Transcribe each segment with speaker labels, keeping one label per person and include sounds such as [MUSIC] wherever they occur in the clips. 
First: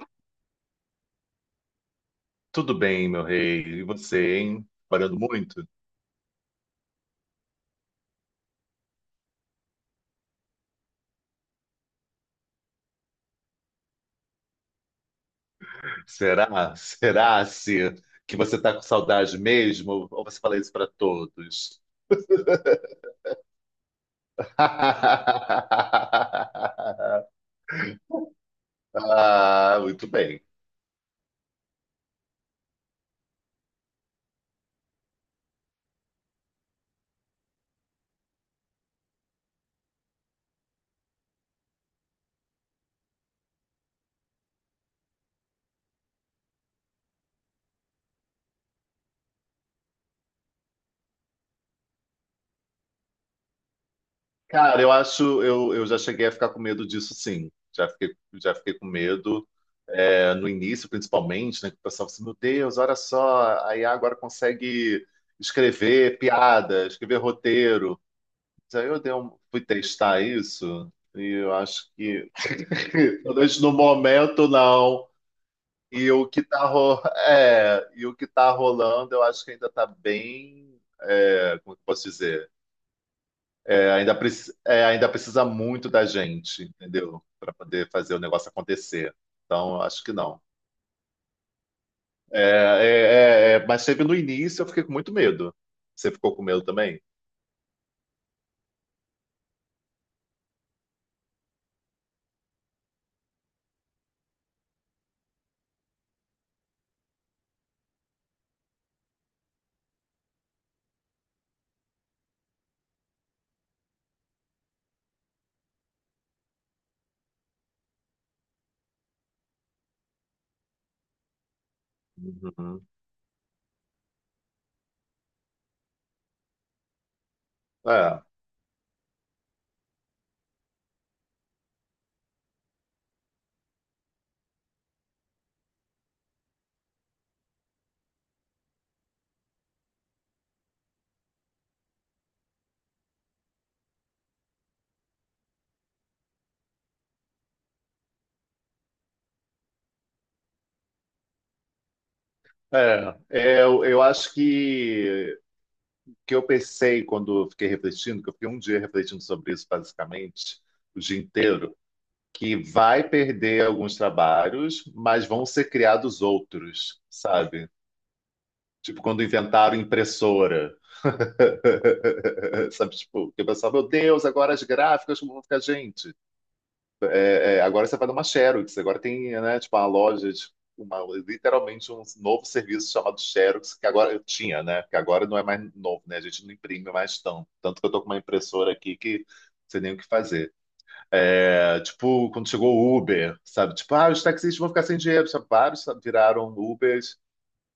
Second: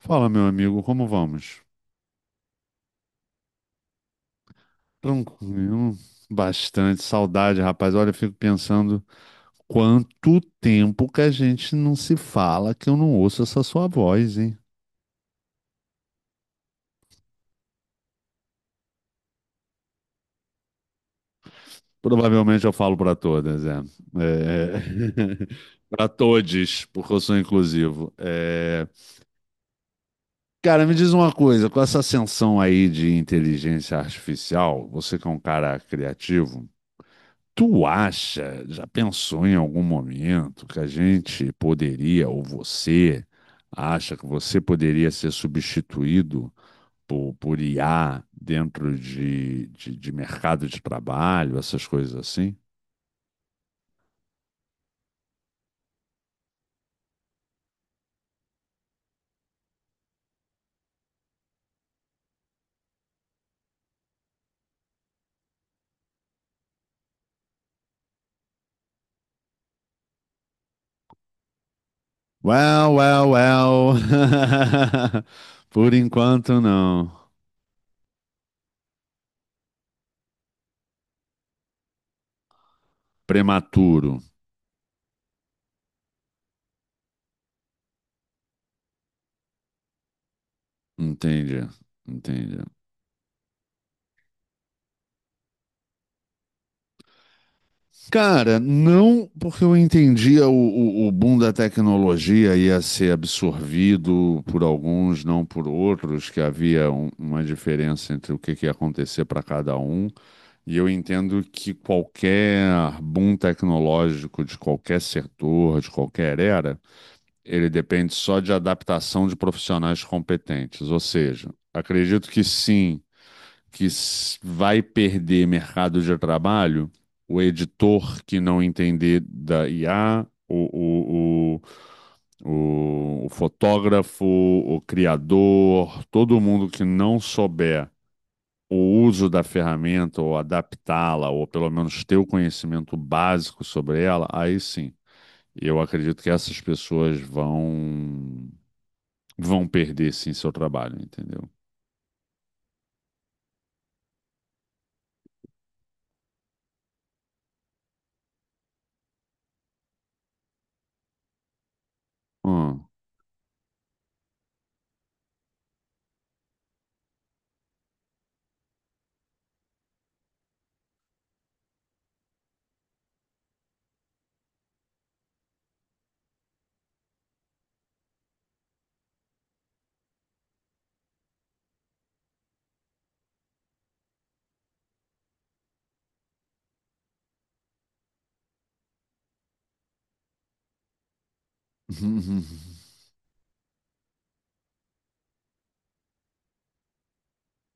Speaker 1: Fala, meu amigo, como vamos?
Speaker 2: Tudo bem, meu rei. E você, hein? Parando muito?
Speaker 1: Tranquilo, bastante saudade, rapaz. Olha, eu fico pensando quanto tempo que a gente não se fala, que eu não ouço essa sua voz, hein?
Speaker 2: Será? Será se que você está com saudade mesmo? Ou você fala isso para todos?
Speaker 1: Provavelmente eu falo para todas, é. É... [LAUGHS] Para todes, porque eu sou
Speaker 2: [LAUGHS]
Speaker 1: inclusivo.
Speaker 2: Ah, muito bem.
Speaker 1: Cara, me diz uma coisa, com essa ascensão aí de inteligência artificial, você que é um cara criativo. Tu acha, já pensou em algum momento que a gente poderia, ou você acha que você poderia ser substituído por IA dentro de mercado de trabalho, essas coisas assim?
Speaker 2: Cara, eu acho, eu já cheguei a ficar com medo disso, sim. Já fiquei com medo, no início, principalmente, né? Que o pessoal assim, meu Deus, olha só, a IA agora consegue escrever piada, escrever roteiro. Aí eu dei um- fui testar isso e
Speaker 1: Well,
Speaker 2: [LAUGHS]
Speaker 1: well,
Speaker 2: pelo menos no
Speaker 1: well.
Speaker 2: momento, não.
Speaker 1: [LAUGHS] Por
Speaker 2: E o que
Speaker 1: enquanto,
Speaker 2: tá, ro...
Speaker 1: não.
Speaker 2: [LAUGHS] e o que tá rolando, eu acho que ainda tá bem. Como que eu posso dizer? É,
Speaker 1: Prematuro.
Speaker 2: ainda precisa muito da gente, entendeu? Para poder fazer o negócio acontecer. Então, eu acho que não.
Speaker 1: Entende? Entende.
Speaker 2: Mas teve no início, eu fiquei com muito medo. Você ficou com medo também?
Speaker 1: Cara, não porque eu entendia o boom da tecnologia ia ser absorvido por alguns, não por outros, que havia uma diferença entre o que ia acontecer para cada um. E eu entendo que qualquer boom tecnológico de qualquer setor, de qualquer era, ele depende só de adaptação de profissionais competentes. Ou seja, acredito que
Speaker 2: Uhum.
Speaker 1: sim vai perder mercado de trabalho, o editor
Speaker 2: É,
Speaker 1: que não entender da IA, o, o fotógrafo, o criador, todo mundo que não souber o uso da ferramenta ou adaptá-la, ou pelo menos ter o conhecimento básico sobre ela, aí sim. Eu acredito que essas pessoas vão perder sim seu trabalho, entendeu?
Speaker 2: eu acho que eu pensei quando eu fiquei refletindo, que eu fiquei um dia refletindo sobre isso basicamente, o dia inteiro, que
Speaker 1: Hum.
Speaker 2: vai perder alguns trabalhos, mas vão ser criados outros, sabe? Tipo, quando inventaram impressora. [LAUGHS] Sabe, tipo, que eu pensava, meu Deus, agora as gráficas como vão ficar, gente. É, agora você vai numa Xerox, agora tem, né, tipo, uma loja, uma, literalmente um novo serviço chamado Xerox, que agora eu tinha, né, que agora não é mais novo, né, a gente não imprime mais tanto, tanto que eu tô com uma impressora aqui que não sei nem o que fazer. É, tipo, quando chegou o
Speaker 1: [LAUGHS]
Speaker 2: Uber, sabe, tipo, ah, os taxistas vão ficar sem dinheiro, sabe? Vários, sabe, viraram Ubers,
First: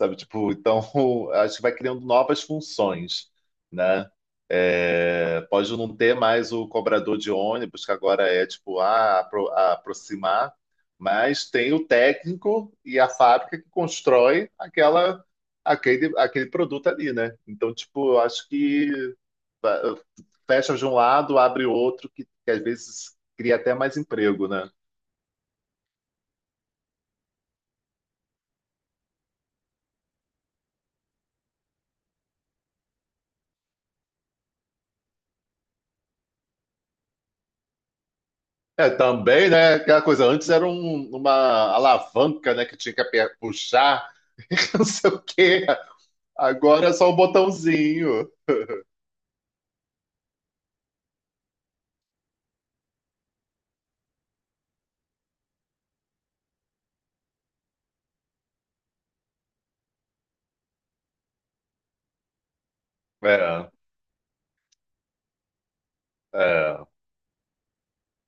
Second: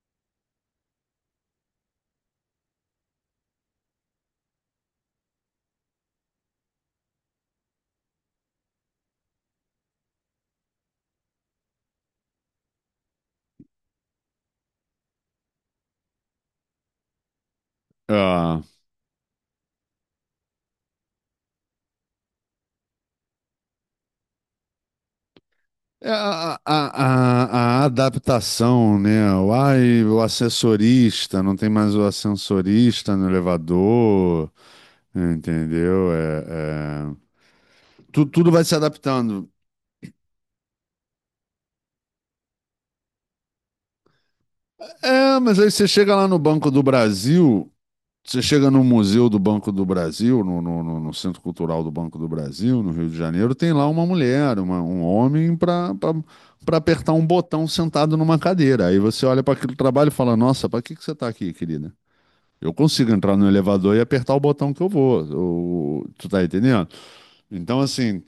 Speaker 2: sabe? Tipo, então [LAUGHS] acho que vai criando novas funções, né? É, pode não ter mais o cobrador de ônibus, que agora é a aproximar, mas tem o técnico e a fábrica que constrói aquele produto ali, né? Então, tipo, eu acho
Speaker 1: Ah.
Speaker 2: que va- fecha de um lado, abre outro, que, às vezes cria até mais emprego, né?
Speaker 1: É, A, a, a adaptação, né? O assessorista, não tem mais o ascensorista no elevador, entendeu? É, tudo vai se
Speaker 2: É,
Speaker 1: adaptando.
Speaker 2: também, né? Aquela coisa, antes era uma alavanca, né? Que tinha que aper- puxar, [LAUGHS] e não sei o
Speaker 1: É, mas
Speaker 2: quê.
Speaker 1: aí você chega lá no Banco do
Speaker 2: Agora é só um
Speaker 1: Brasil,
Speaker 2: botãozinho.
Speaker 1: você chega no Museu do Banco do Brasil, no Centro Cultural do Banco do Brasil, no Rio de Janeiro, tem lá uma mulher, um homem para apertar um botão sentado numa cadeira. Aí você olha para aquele trabalho e fala: Nossa, para que que você está aqui, querida? Eu consigo entrar no
Speaker 2: É,
Speaker 1: elevador e apertar o botão que eu vou. Tu tá entendendo?
Speaker 2: é.
Speaker 1: Então, assim,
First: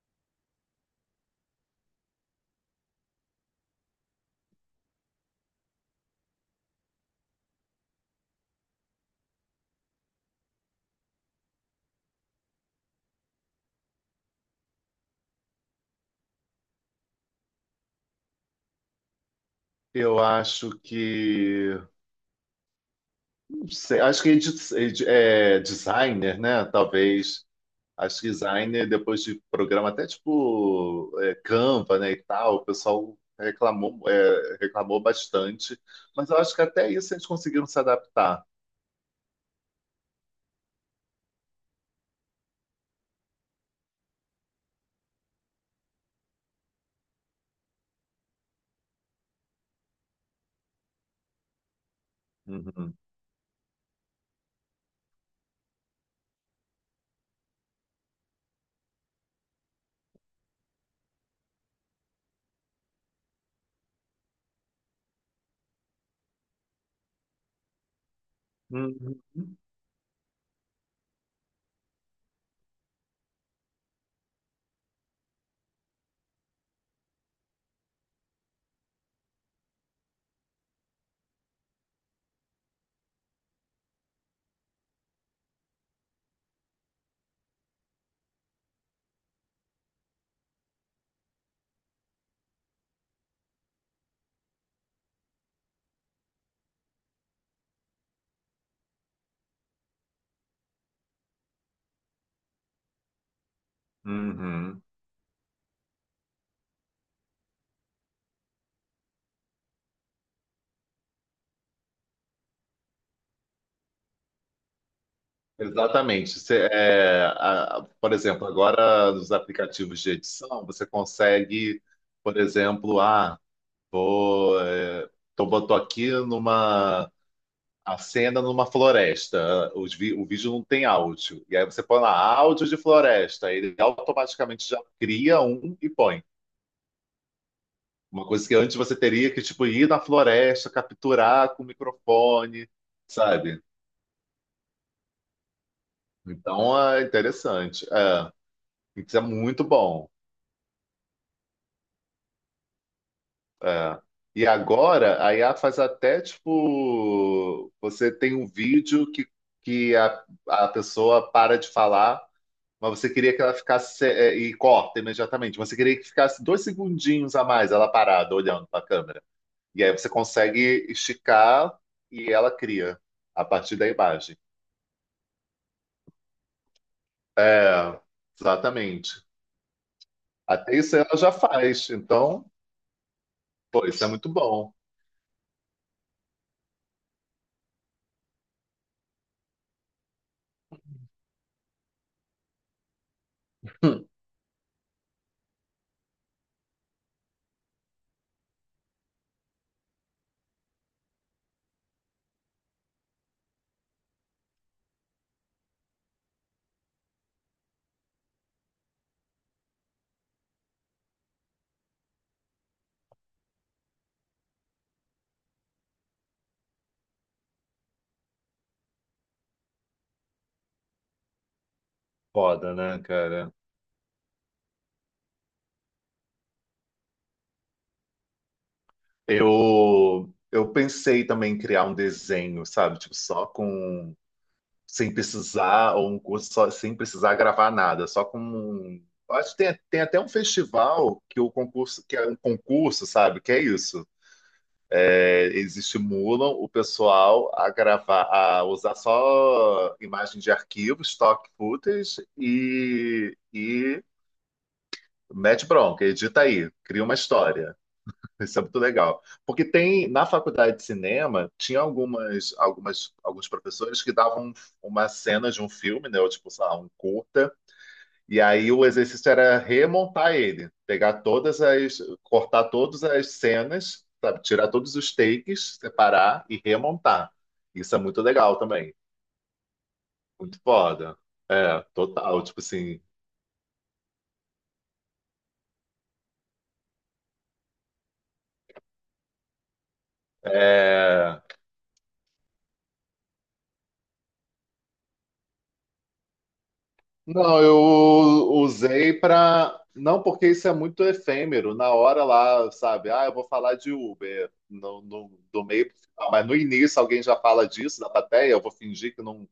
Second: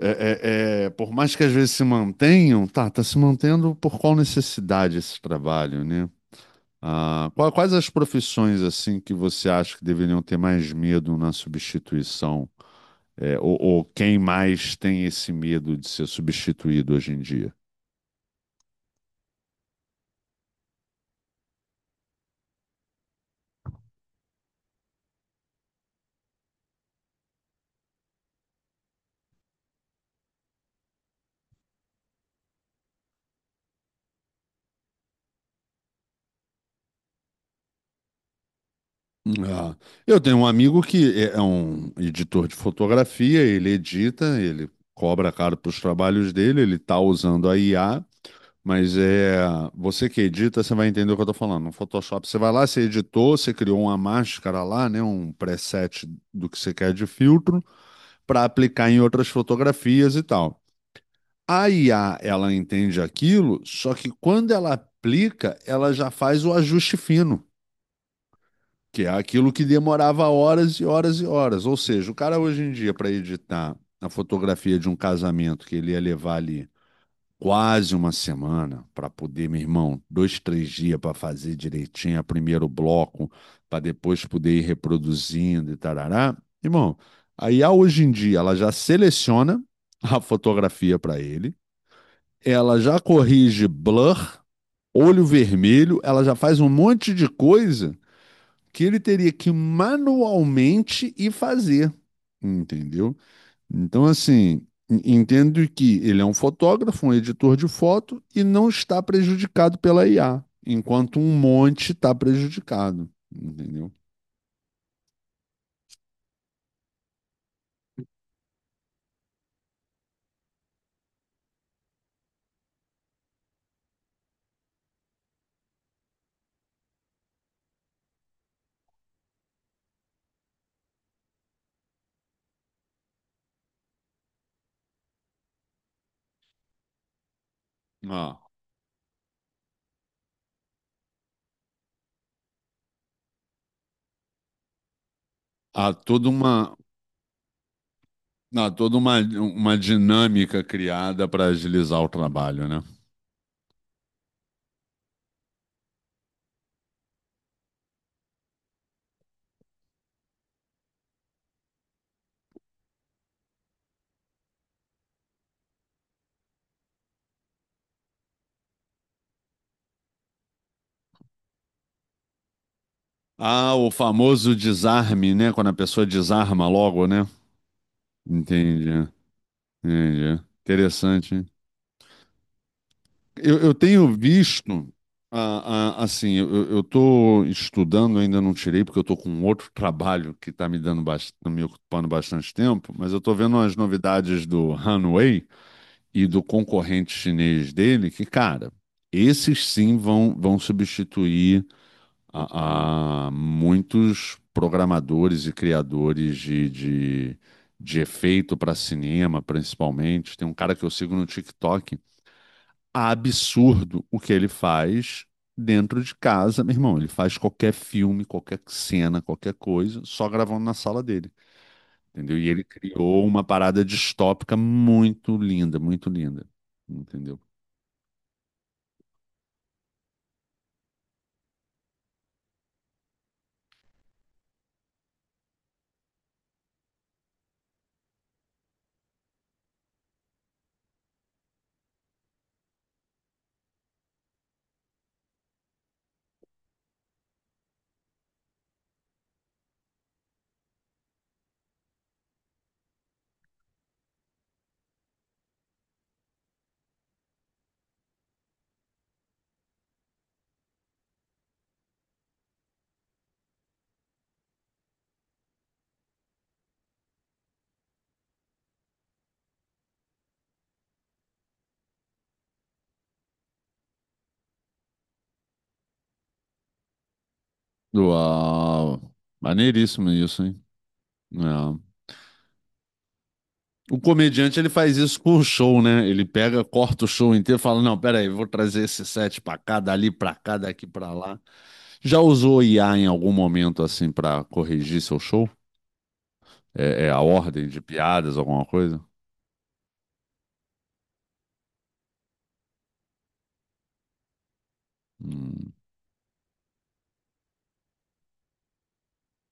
Speaker 1: por mais que às vezes se mantenham, tá se mantendo por qual necessidade esse trabalho, né? Ah, quais as profissões, assim, que você acha que deveriam ter mais medo na substituição? Ou quem mais tem esse medo de ser substituído hoje em dia?
Speaker 2: Eu acho que. Não sei, acho que designer, né? Talvez. Acho que designer, depois de programa, Canva, né? E tal, o pessoal reclamou, reclamou bastante. Mas eu acho que até isso eles conseguiram se adaptar.
Speaker 1: Ah, eu tenho um amigo que é um editor de fotografia, ele edita, ele cobra caro para os trabalhos dele, ele está usando a IA, mas é você que edita, você vai entender o que eu estou falando. No Photoshop, você vai lá, você
Speaker 2: Uhum.
Speaker 1: editou, você criou uma máscara lá, né, um preset do que você quer de filtro para aplicar em outras fotografias e tal. A IA, ela entende aquilo, só que quando ela aplica, ela já faz o ajuste fino. Que é
Speaker 2: Uhum.
Speaker 1: aquilo que demorava horas e horas e horas. Ou seja, o cara hoje em dia, para editar a fotografia de um casamento que ele ia levar ali quase uma semana para poder, meu irmão, dois, três dias para fazer direitinho a primeiro bloco, para depois poder ir reproduzindo e tarará. Irmão, a IA hoje em dia, ela já seleciona [LAUGHS] a fotografia para ele, ela já corrige blur, olho vermelho, ela já faz um monte de coisa que ele teria que manualmente ir fazer, entendeu? Então, assim,
Speaker 2: Uhum.
Speaker 1: entendo que ele é um fotógrafo, um editor de foto e não está prejudicado pela IA, enquanto um monte está prejudicado, entendeu?
Speaker 2: Exatamente. Por exemplo, agora nos aplicativos de edição, você consegue, por exemplo, vou, é, botou aqui numa a cena numa floresta. O vídeo não tem áudio. E aí você põe lá áudio de floresta. Ele automaticamente já cria um e põe. Uma coisa
Speaker 1: Ah,
Speaker 2: que antes você teria que tipo ir na floresta, capturar com o microfone, sabe?
Speaker 1: há toda
Speaker 2: Então é interessante. É.
Speaker 1: Não, toda
Speaker 2: Pix
Speaker 1: uma,
Speaker 2: é muito
Speaker 1: uma
Speaker 2: bom.
Speaker 1: dinâmica criada para agilizar o trabalho, né?
Speaker 2: É. E agora a IA faz até tipo, você tem um vídeo que a pessoa para de falar, mas você queria que ela ficasse e corta imediatamente. Você queria que ficasse dois segundinhos a mais ela parada, olhando para a câmera. E aí você consegue esticar e ela cria a
Speaker 1: Ah,
Speaker 2: partir da
Speaker 1: o
Speaker 2: imagem.
Speaker 1: famoso desarme, né? Quando a pessoa desarma logo, né?
Speaker 2: É,
Speaker 1: Entendi,
Speaker 2: exatamente.
Speaker 1: entendi.
Speaker 2: Até isso ela já
Speaker 1: Interessante. Hein?
Speaker 2: faz. Então,
Speaker 1: Eu
Speaker 2: pô, isso
Speaker 1: tenho
Speaker 2: é muito bom.
Speaker 1: visto, assim, eu estou estudando, ainda não tirei, porque eu estou com outro trabalho que está me dando bastante, me ocupando bastante tempo, mas eu estou vendo as novidades do Hanwei e do concorrente chinês dele, que, cara, esses sim vão, vão substituir a muitos programadores e criadores de efeito para cinema, principalmente. Tem um cara que eu sigo no TikTok absurdo o que ele faz dentro de casa, meu irmão. Ele faz qualquer filme, qualquer cena, qualquer coisa, só gravando na sala dele, entendeu? E ele
Speaker 2: Foda, né,
Speaker 1: criou uma
Speaker 2: cara?
Speaker 1: parada distópica muito linda, entendeu?
Speaker 2: Eu pensei também em criar um desenho, sabe? Tipo, só com. Sem precisar, ou um curso só, sem precisar gravar nada, só com. Eu acho que tem, tem até um festival que é um concurso, sabe? Que é isso. É, eles estimulam o pessoal a gravar, a usar só imagem de arquivo, stock footage e mete bronca, edita aí, cria uma história. Isso é muito legal. Porque tem, na faculdade de cinema, tinha alguns professores que davam um, uma cena de um filme, né? Ou tipo, sei lá, um curta. E aí o exercício era remontar ele, cortar todas as cenas, sabe? Tirar todos os takes, separar e remontar. Isso é muito legal também.
Speaker 1: Uau! Maneiríssimo isso,
Speaker 2: Muito
Speaker 1: hein?
Speaker 2: foda. É,
Speaker 1: É.
Speaker 2: total. Tipo assim,
Speaker 1: O comediante ele faz isso com o show, né? Ele pega, corta o show inteiro, e fala: Não, peraí, vou trazer esse set pra cá, dali pra cá, daqui pra lá.
Speaker 2: é...
Speaker 1: Já usou IA em algum momento assim pra corrigir seu show? É, é a
Speaker 2: Não,
Speaker 1: ordem
Speaker 2: eu
Speaker 1: de piadas, alguma coisa?
Speaker 2: usei para. Não, porque isso é muito efêmero. Na hora lá, sabe? Ah, eu vou falar de Uber do
Speaker 1: Hum.
Speaker 2: meio pro final. Mas no início alguém já fala disso da plateia, eu vou fingir que não.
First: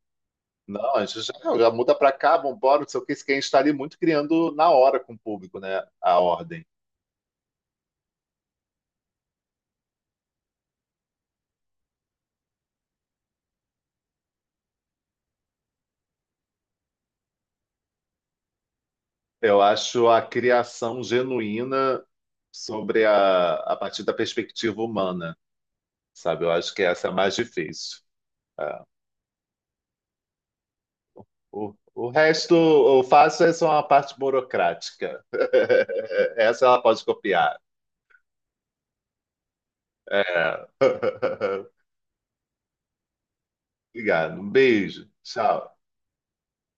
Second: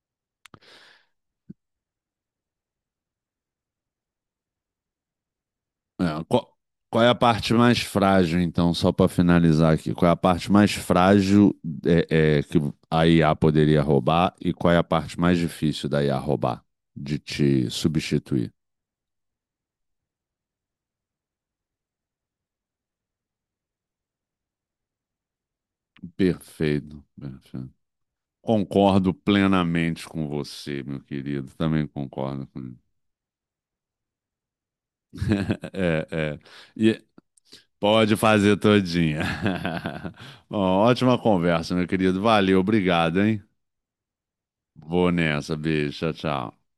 Speaker 2: Não, a gente já, já muda para cá, vambora, não sei o que. Isso que a gente está ali muito criando na hora com o público, né? A
Speaker 1: É, qual,
Speaker 2: ordem.
Speaker 1: qual é a parte mais frágil, então, só para finalizar aqui? Qual é a parte mais frágil que a IA poderia roubar e qual é a parte mais difícil da IA roubar, de te substituir?
Speaker 2: Eu acho a criação genuína sobre a partir da perspectiva humana, sabe? Eu acho que
Speaker 1: Perfeito,
Speaker 2: essa é a mais
Speaker 1: perfeito.
Speaker 2: difícil. É.
Speaker 1: Concordo plenamente com você, meu querido.
Speaker 2: O,
Speaker 1: Também
Speaker 2: o
Speaker 1: concordo
Speaker 2: resto,
Speaker 1: com. [LAUGHS]
Speaker 2: o fácil é só uma parte burocrática.
Speaker 1: É,
Speaker 2: [LAUGHS]
Speaker 1: é.
Speaker 2: Essa ela
Speaker 1: E
Speaker 2: pode copiar.
Speaker 1: pode fazer todinha. [LAUGHS] Bom,
Speaker 2: É.
Speaker 1: ótima
Speaker 2: [LAUGHS]
Speaker 1: conversa, meu querido. Valeu, obrigado, hein?
Speaker 2: Obrigado. Um beijo.
Speaker 1: Vou nessa,
Speaker 2: Tchau.
Speaker 1: beijo, tchau, tchau.